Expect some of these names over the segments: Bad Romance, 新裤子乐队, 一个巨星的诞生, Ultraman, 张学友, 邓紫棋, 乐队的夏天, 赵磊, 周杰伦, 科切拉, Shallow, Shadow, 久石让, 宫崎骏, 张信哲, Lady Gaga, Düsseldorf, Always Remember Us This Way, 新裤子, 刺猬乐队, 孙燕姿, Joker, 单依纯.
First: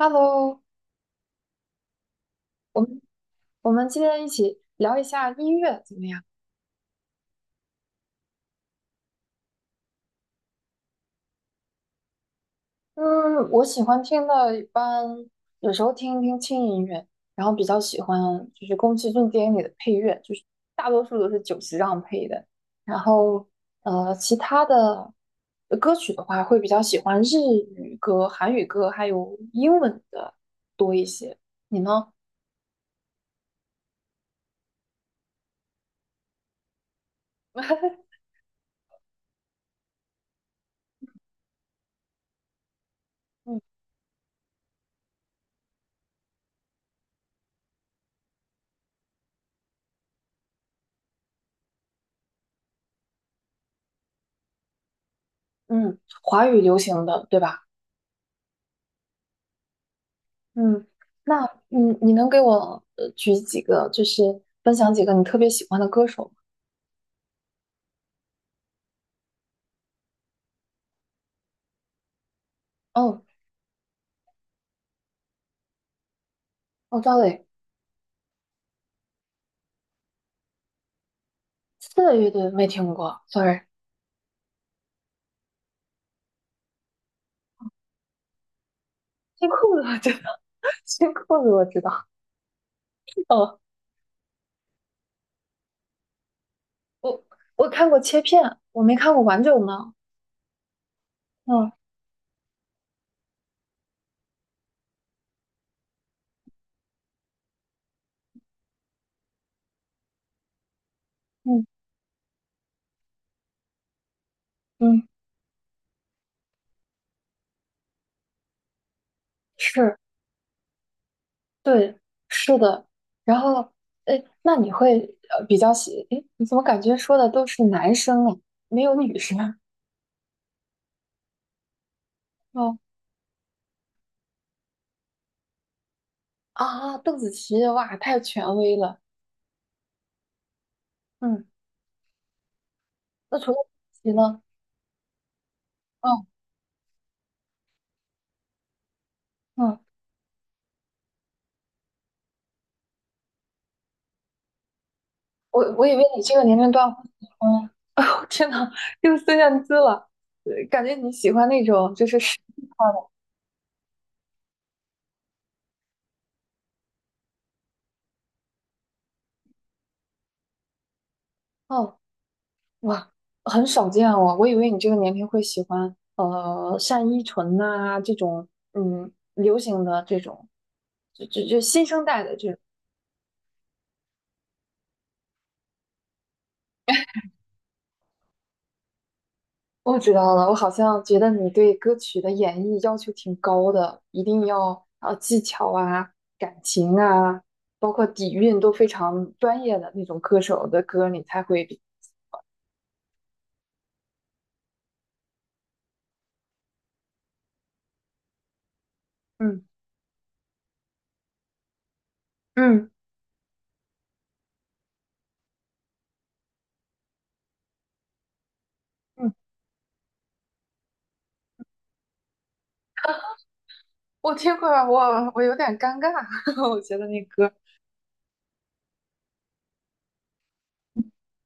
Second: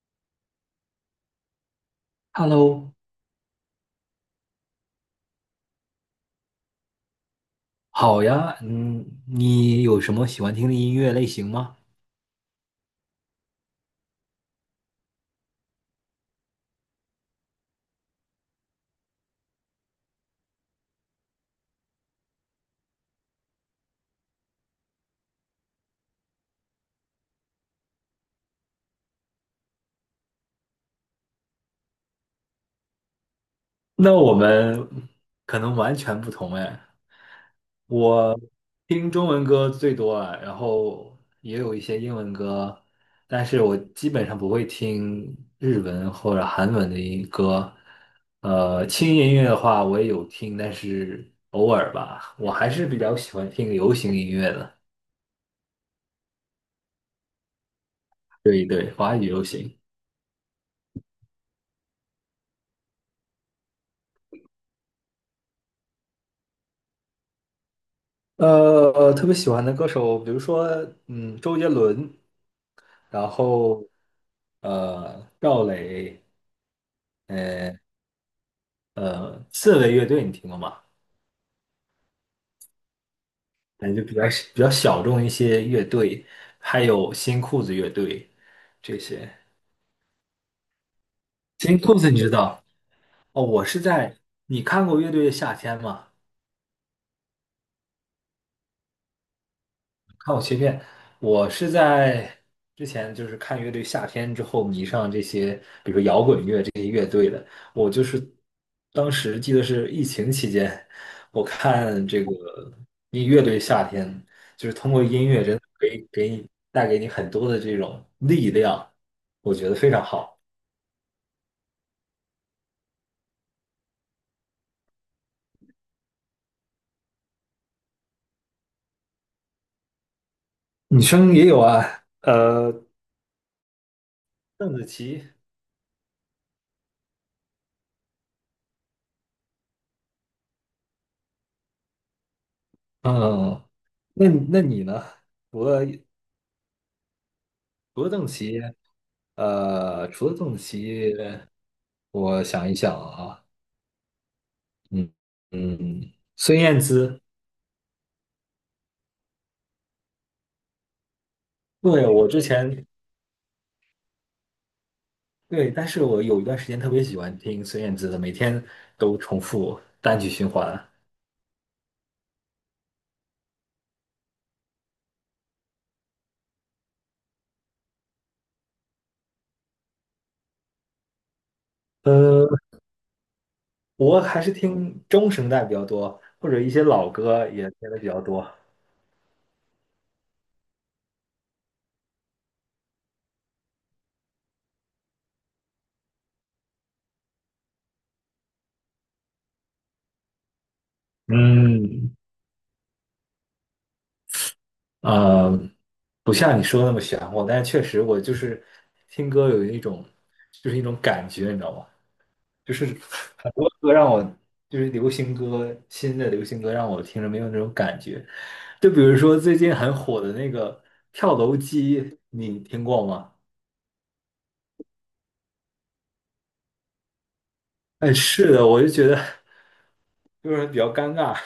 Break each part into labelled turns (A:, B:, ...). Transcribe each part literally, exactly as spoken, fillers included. A: Hello，我
B: Hello。
A: 们我们今天一起聊一下音乐怎么样？
B: 好呀，嗯，你有什么喜欢听的音乐类型吗？
A: 嗯，我喜欢听的，一般有时候听一听轻音乐，然后比较喜欢就是宫崎骏电影里的配乐，就是大多数都是久石让配的。然后呃，其他的呃歌曲的话，会比较喜欢日语歌、韩语歌，还有英文的多一些。你呢？
B: 那我们可能完全不同哎。我听中文歌最多啊，然后也有一些英文歌，但
A: 嗯，
B: 是我基本上不会听日文或者韩文的音歌。呃，轻音乐的话我也有听，但是偶尔吧。我还是比较喜欢听流行音乐的。
A: 嗯，华语流行的，对吧？
B: 对对，华语流行。
A: 嗯，那嗯，你能给我呃举几个，就是分享几个你特别喜欢的歌手吗？
B: 呃，特别喜欢的歌手，比如说，嗯，周杰伦，
A: 哦，
B: 然后呃，赵磊，
A: 哦，赵磊，
B: 呃呃，刺猬乐队你听过吗？
A: 刺个乐队没听过，sorry。
B: 感觉比较比较小众一些乐队，还有新裤子乐队这些。
A: 新裤子我知道，新裤子我
B: 新
A: 知
B: 裤
A: 道。
B: 子你知道？哦，
A: 哦，
B: 我是在，你看过《乐队的夏天》吗？
A: 我我看过切片，我没看过完整的。
B: 看我切片，我是
A: 嗯
B: 在之前就是看乐队夏天之后迷上这些，比如说摇滚乐这些乐队的。我就是当时记得是疫情期间，我
A: 嗯
B: 看这个音乐队夏天，就是通过
A: 嗯，
B: 音乐真的可以给你带给你很多的这种力量，我觉得非
A: 是，
B: 常好。
A: 对，是的。然后，哎，那你会呃比较喜？哎，你怎么感觉说的都是男生啊，没有女生啊？
B: 女生也有啊，呃，
A: 哦
B: 邓紫棋。
A: 啊，邓紫棋，哇，太权威了。嗯。那除了
B: 嗯，
A: 骑
B: 那
A: 呢？
B: 那你呢？除了
A: 嗯
B: 除了邓紫棋。
A: 嗯，
B: 呃，除了邓棋，我想一想啊。嗯
A: 我我以为
B: 嗯，
A: 你这个年
B: 孙
A: 龄
B: 燕
A: 段会
B: 姿。
A: 喜欢，天呐，又孙燕姿了，呃感觉你喜欢那种就
B: 对，
A: 是
B: 我
A: 实
B: 之
A: 力派
B: 前
A: 的。
B: 对，但是我有一段时间特别喜欢听孙燕姿的，每天都重复单曲循环。
A: 哦，哇，很少见哦，我以为你这个年龄会喜欢呃单依纯呐、这种嗯流行的这种，就就就新生代的
B: 呃，
A: 这种。
B: 我还是听中声带比较多，或者一些老歌也听的比较多。
A: 我知道了，我好像觉得你对歌曲的演绎要求挺高的，一定要呃技巧啊、感情啊，包括底蕴都非常专业的那种歌手的歌，你才会比
B: 嗯，呃，不像你说的那么玄乎，但是确实我就是听歌
A: 嗯
B: 有一种，就是一种感觉，你知道吗？就是
A: 嗯
B: 很多歌让我，就是流行歌，新的流行歌让我听着没有那种感觉。就比如
A: 嗯，
B: 说最近很火的那个跳楼机，你听过吗？
A: 我听过，我我有点尴尬，我觉得那歌，
B: 哎，是的，我就觉得。就是比较尴尬，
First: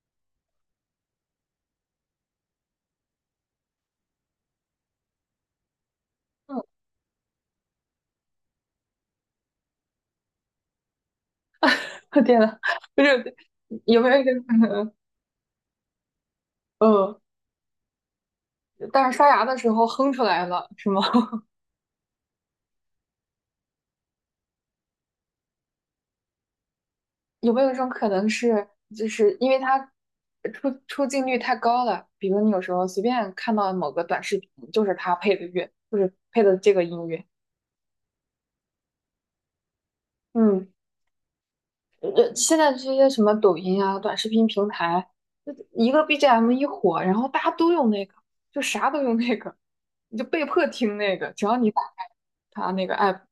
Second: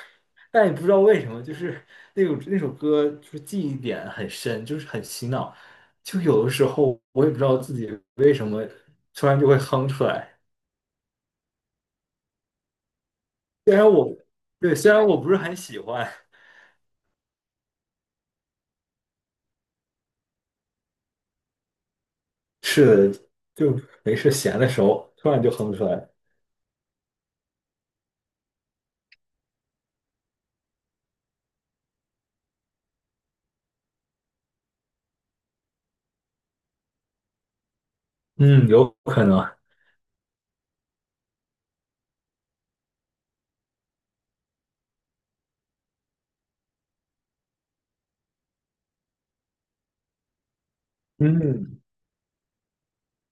B: 但也不知道为什么，就是那种那首歌就是记忆点很深，就是很洗脑，就有的
A: 嗯，
B: 时候我也不知道自己为什么突然就会哼出来。
A: 我天呐，不是
B: 虽然
A: 有没
B: 我
A: 有一个，
B: 对，虽 然我不是很喜欢。
A: 嗯，但是刷牙的时候哼出来了，是吗？
B: 是的，就没事闲的时候突然就哼出来。
A: 有没有一种可能是，就是因为它出出镜率太高了，比如你有时候随便看到某个短视频，就是它配的乐，就是配的这个音乐。
B: 嗯，有可能。
A: 嗯，呃，现在这些什么抖音啊、短视频平台，就一个 B G M 一火，然后大家都用那个，就啥都用那个，你就被迫听那个，只要你
B: 嗯，
A: 打开它那个 app。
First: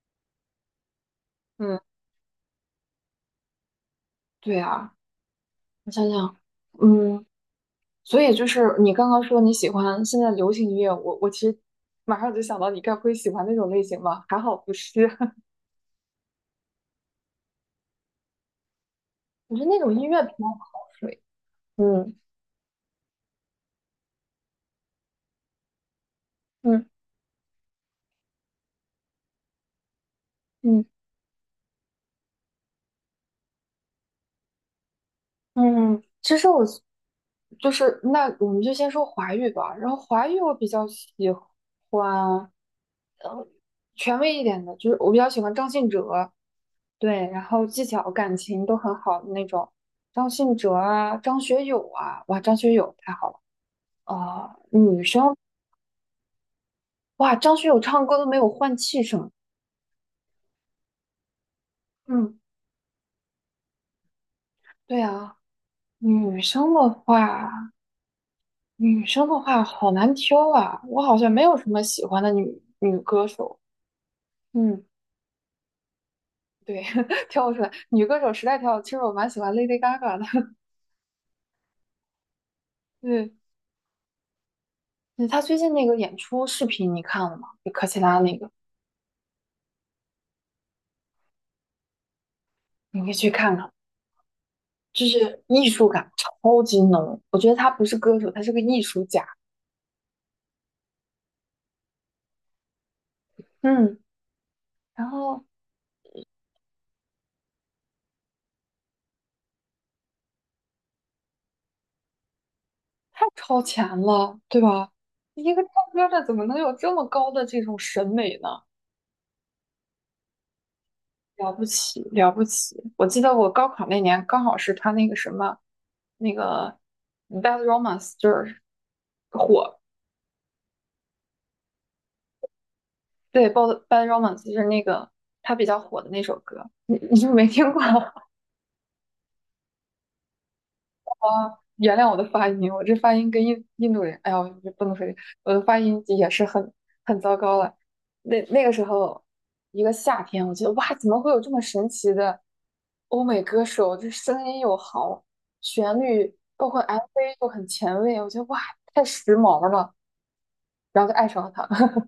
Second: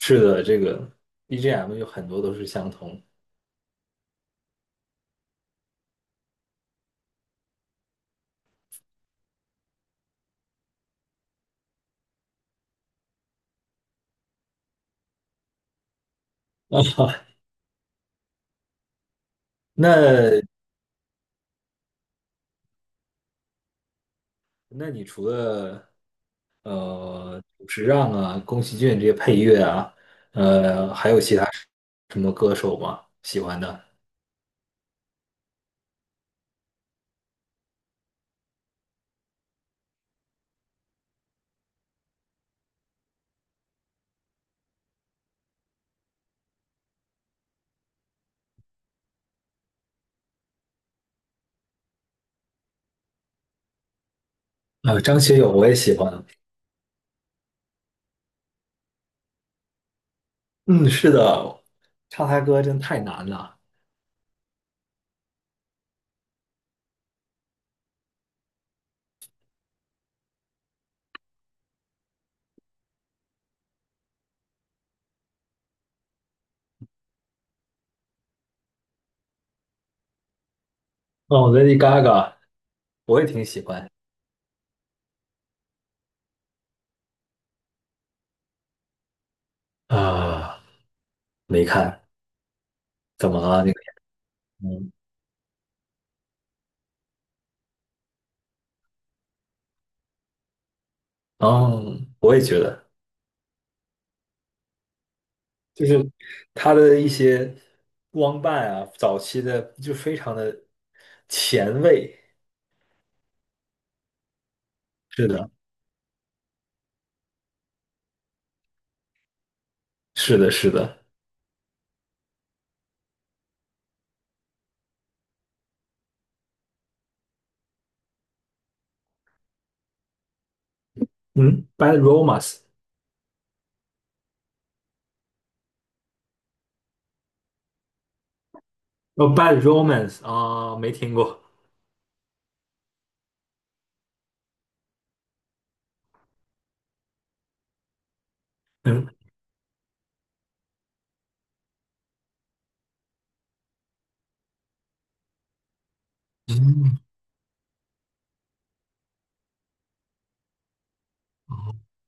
B: 是的，这个 B G M
A: 嗯，
B: 有很多都是相同。
A: 对啊，我想想，嗯。所以就是你刚刚说你喜欢现在流行音乐，我我其实马上就想到你该不会喜欢那种类型吧？还好不是，我觉得那种音乐比
B: 那
A: 较好睡。嗯
B: 那你除了
A: 嗯
B: 呃，久石让啊、宫崎骏这些配乐啊，
A: 嗯
B: 呃，还有其他什么歌手吗？喜欢的？
A: 嗯，其实我就是那我们就先说华语吧，然后华语我比较喜欢，呃，权威一点的，就是我比较喜欢张信哲，对，然后技巧感情都很好的那种，张信哲啊，张学友啊，哇，张学友太好了。啊、
B: 呃，
A: 女
B: 张
A: 生
B: 学友我也喜欢。
A: 哇，张学友唱歌都没有换气声。
B: 嗯，是的，唱
A: 嗯，
B: 他歌真太难了。
A: 对啊，女生的话，女生的话好难挑啊。我好像没有什么喜欢的女女歌手。嗯，对，挑不出来。女歌手实在挑不出来，其实我蛮喜欢 Lady Gaga 的。
B: 哦，Lady Gaga 我也
A: 对，
B: 挺喜欢。
A: 嗯她最近那个演出视频你看了吗？就科切拉那个，
B: 啊，没看。
A: 你可以去
B: 怎么
A: 看
B: 了？
A: 看，
B: 那个嗯，
A: 就是艺术感超级浓。我觉得她不是歌手，她是个艺术家。
B: 哦，我也觉得，
A: 嗯，然后
B: 就是他的一些光伴啊，早期的就非常的前卫。
A: 太超前了，对吧？
B: 是的，
A: 一个唱歌的怎么能有这么高的这种审美呢？
B: 是的，是的。
A: 了不起，了不起！我记得我高考那年，刚好是他那个什么，那个嗯 Bad Romance 就是火，
B: 嗯，Bad Romance。
A: 对，Bad Bad Romance 就是那个他比较火的那首歌，你你是不是没听过？
B: 哦 b a d Romance 啊，没听过。
A: 原谅我的发音，我这发音跟印印度人，哎呀，我这不能说这我的发音也是很很糟糕了。那那个时
B: 嗯，
A: 候，一个夏天，我觉得哇，怎么会有这么神奇的欧美歌手？这声音又好，旋律包括 M V 又很前卫，我觉得哇，太时髦了，然后就爱上了他。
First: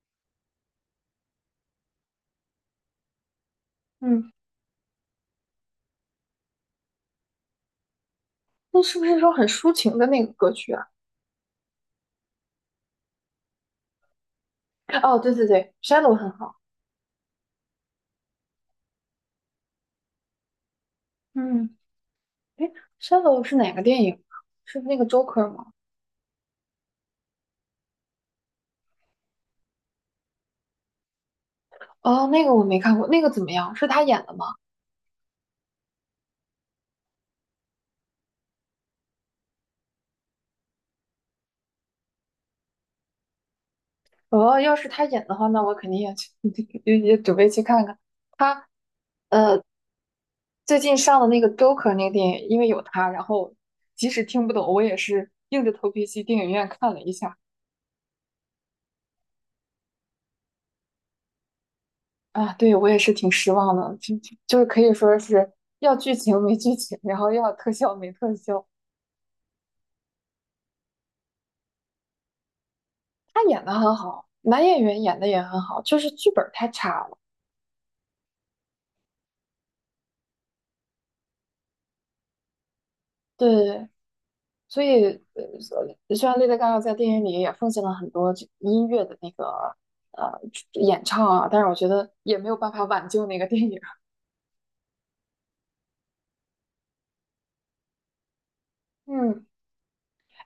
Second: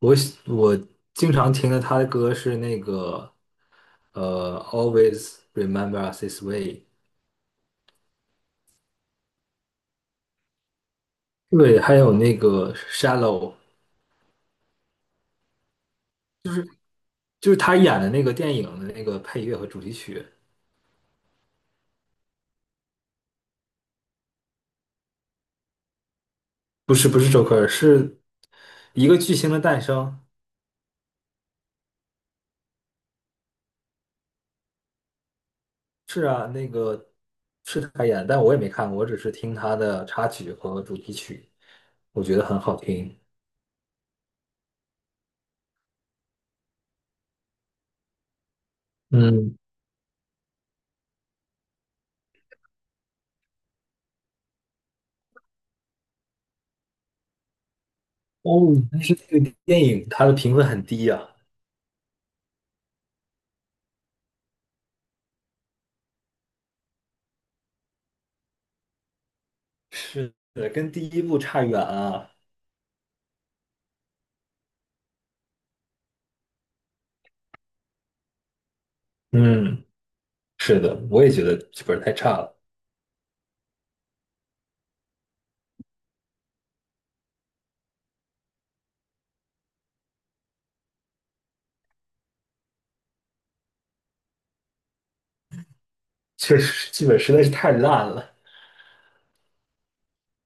B: 我喜我经常听的他的歌是那个
A: 嗯，
B: 呃，Always Remember Us This Way。
A: 那是不是说很抒情的那个歌曲啊？
B: 对，还有那个 Shallow。
A: 哦，对对对，《Shadow》很好。
B: 就是他演的那个电影的那个配乐和主题曲。
A: 嗯，哎 Shadow》是哪个电影啊？是那个 Joker 吗？
B: 不是不是 Joker，是一个巨星的诞生。
A: 哦，那个我没看过，那个怎么样？是他演的吗？
B: 是啊，那个是他演，但我也没看过，我只是听他的插曲和主题曲，我觉得很好听。
A: 哦，要是他演的话，那我肯定也去，也也准备去看看。他
B: 嗯。
A: 呃，最近上的那个《Joker》那个电影，因为有他，然后即使听不懂，我也是硬着头皮去电影院看了一下。
B: 哦，但是那个电影它的评分很低呀。
A: 啊，对，我也是挺失望的，就就就是可以说是要剧情没剧情，然后要特效没特效。
B: 是的，跟第一部差远了。
A: 他演的很好，男演员演的也很好，就是剧本太差了。
B: 嗯，是的，我也觉得剧本太差了。
A: 对，所以，呃，虽然 Lady Gaga 在电影里也奉献了很多这音乐的那个呃演唱啊，但是我觉得也没有办法挽救那个电影。
B: 确实剧本实在是太烂了。
A: 嗯，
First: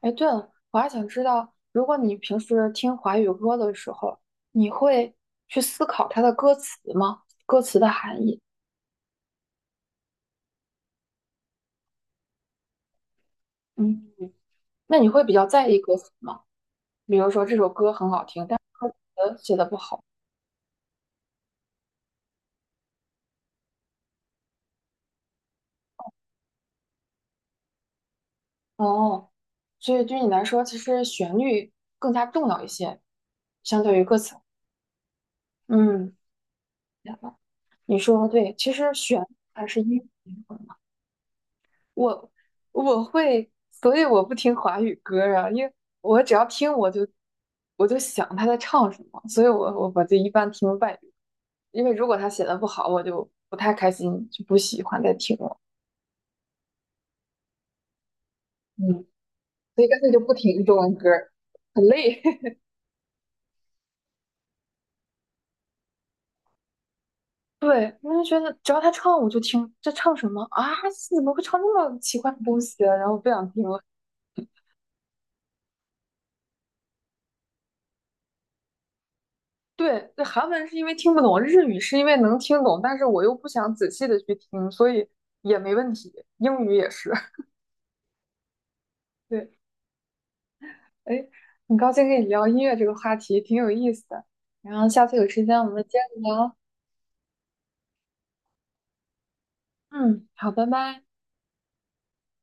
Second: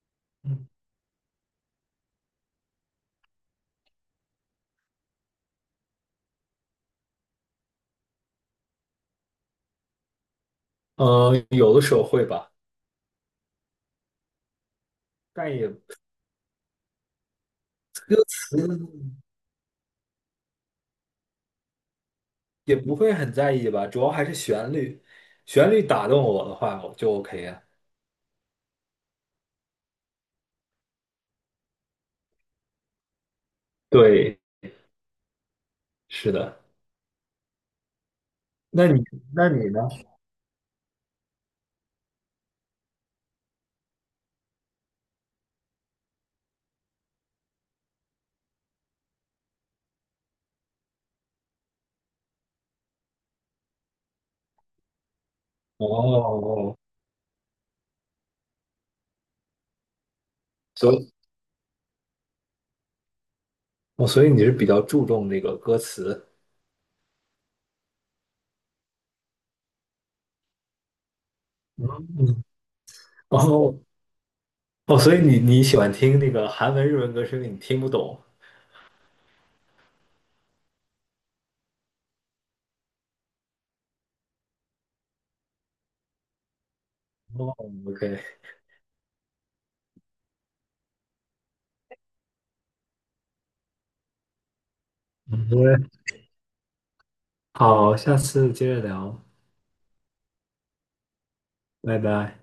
A: 哎，对了，我还想知道，如果你平时听华语歌的时候，你会去思考它的歌词吗？歌词的含义？
B: 嗯，呃有的时候会吧。
A: 嗯，那你会比较
B: 但
A: 在
B: 也
A: 意歌词吗？比如说这首歌很好听，但是歌词写的不好。
B: 也不会很在意吧，主要还是旋律，旋律打动我的话，我就 OK 啊。
A: 哦，所以对你来说，其实旋律更加重要一些，相对于歌词。
B: 对，
A: 嗯，
B: 是的。
A: 明白你说的对，其
B: 那
A: 实
B: 你
A: 旋律
B: 那你
A: 还
B: 呢？
A: 是音乐的灵魂嘛。我我会，所以我不听华语歌啊，因为我只要听我就我就想他在唱什么，所以我我我就一般听外语，因为如果他写的不好，我就不太开心，就不喜欢再听了。
B: 哦，
A: 嗯，所以干脆就不听中
B: 所
A: 文歌
B: 以
A: 儿很累。
B: 哦，所以你是比较注重那个歌词。
A: 对，我就觉得只要他唱我就听，这唱什么啊？怎么会唱这么奇怪的
B: 嗯，
A: 东西啊然后不
B: 哦
A: 想听了。
B: 哦，所以你你喜欢听那个韩文、日文歌是因为你听不懂。
A: 对，对，韩文是因为听不懂，日语是因为能听懂，但是我又不想仔细的去听，所以也没问题。英语也是，
B: 哦，OK。
A: 对，哎，很高兴跟你聊音乐这个话题，挺有意思的。然后下次有时间我们接
B: 好，
A: 着聊。
B: 好，下次接着聊，
A: 嗯，好，拜拜。
B: 拜拜。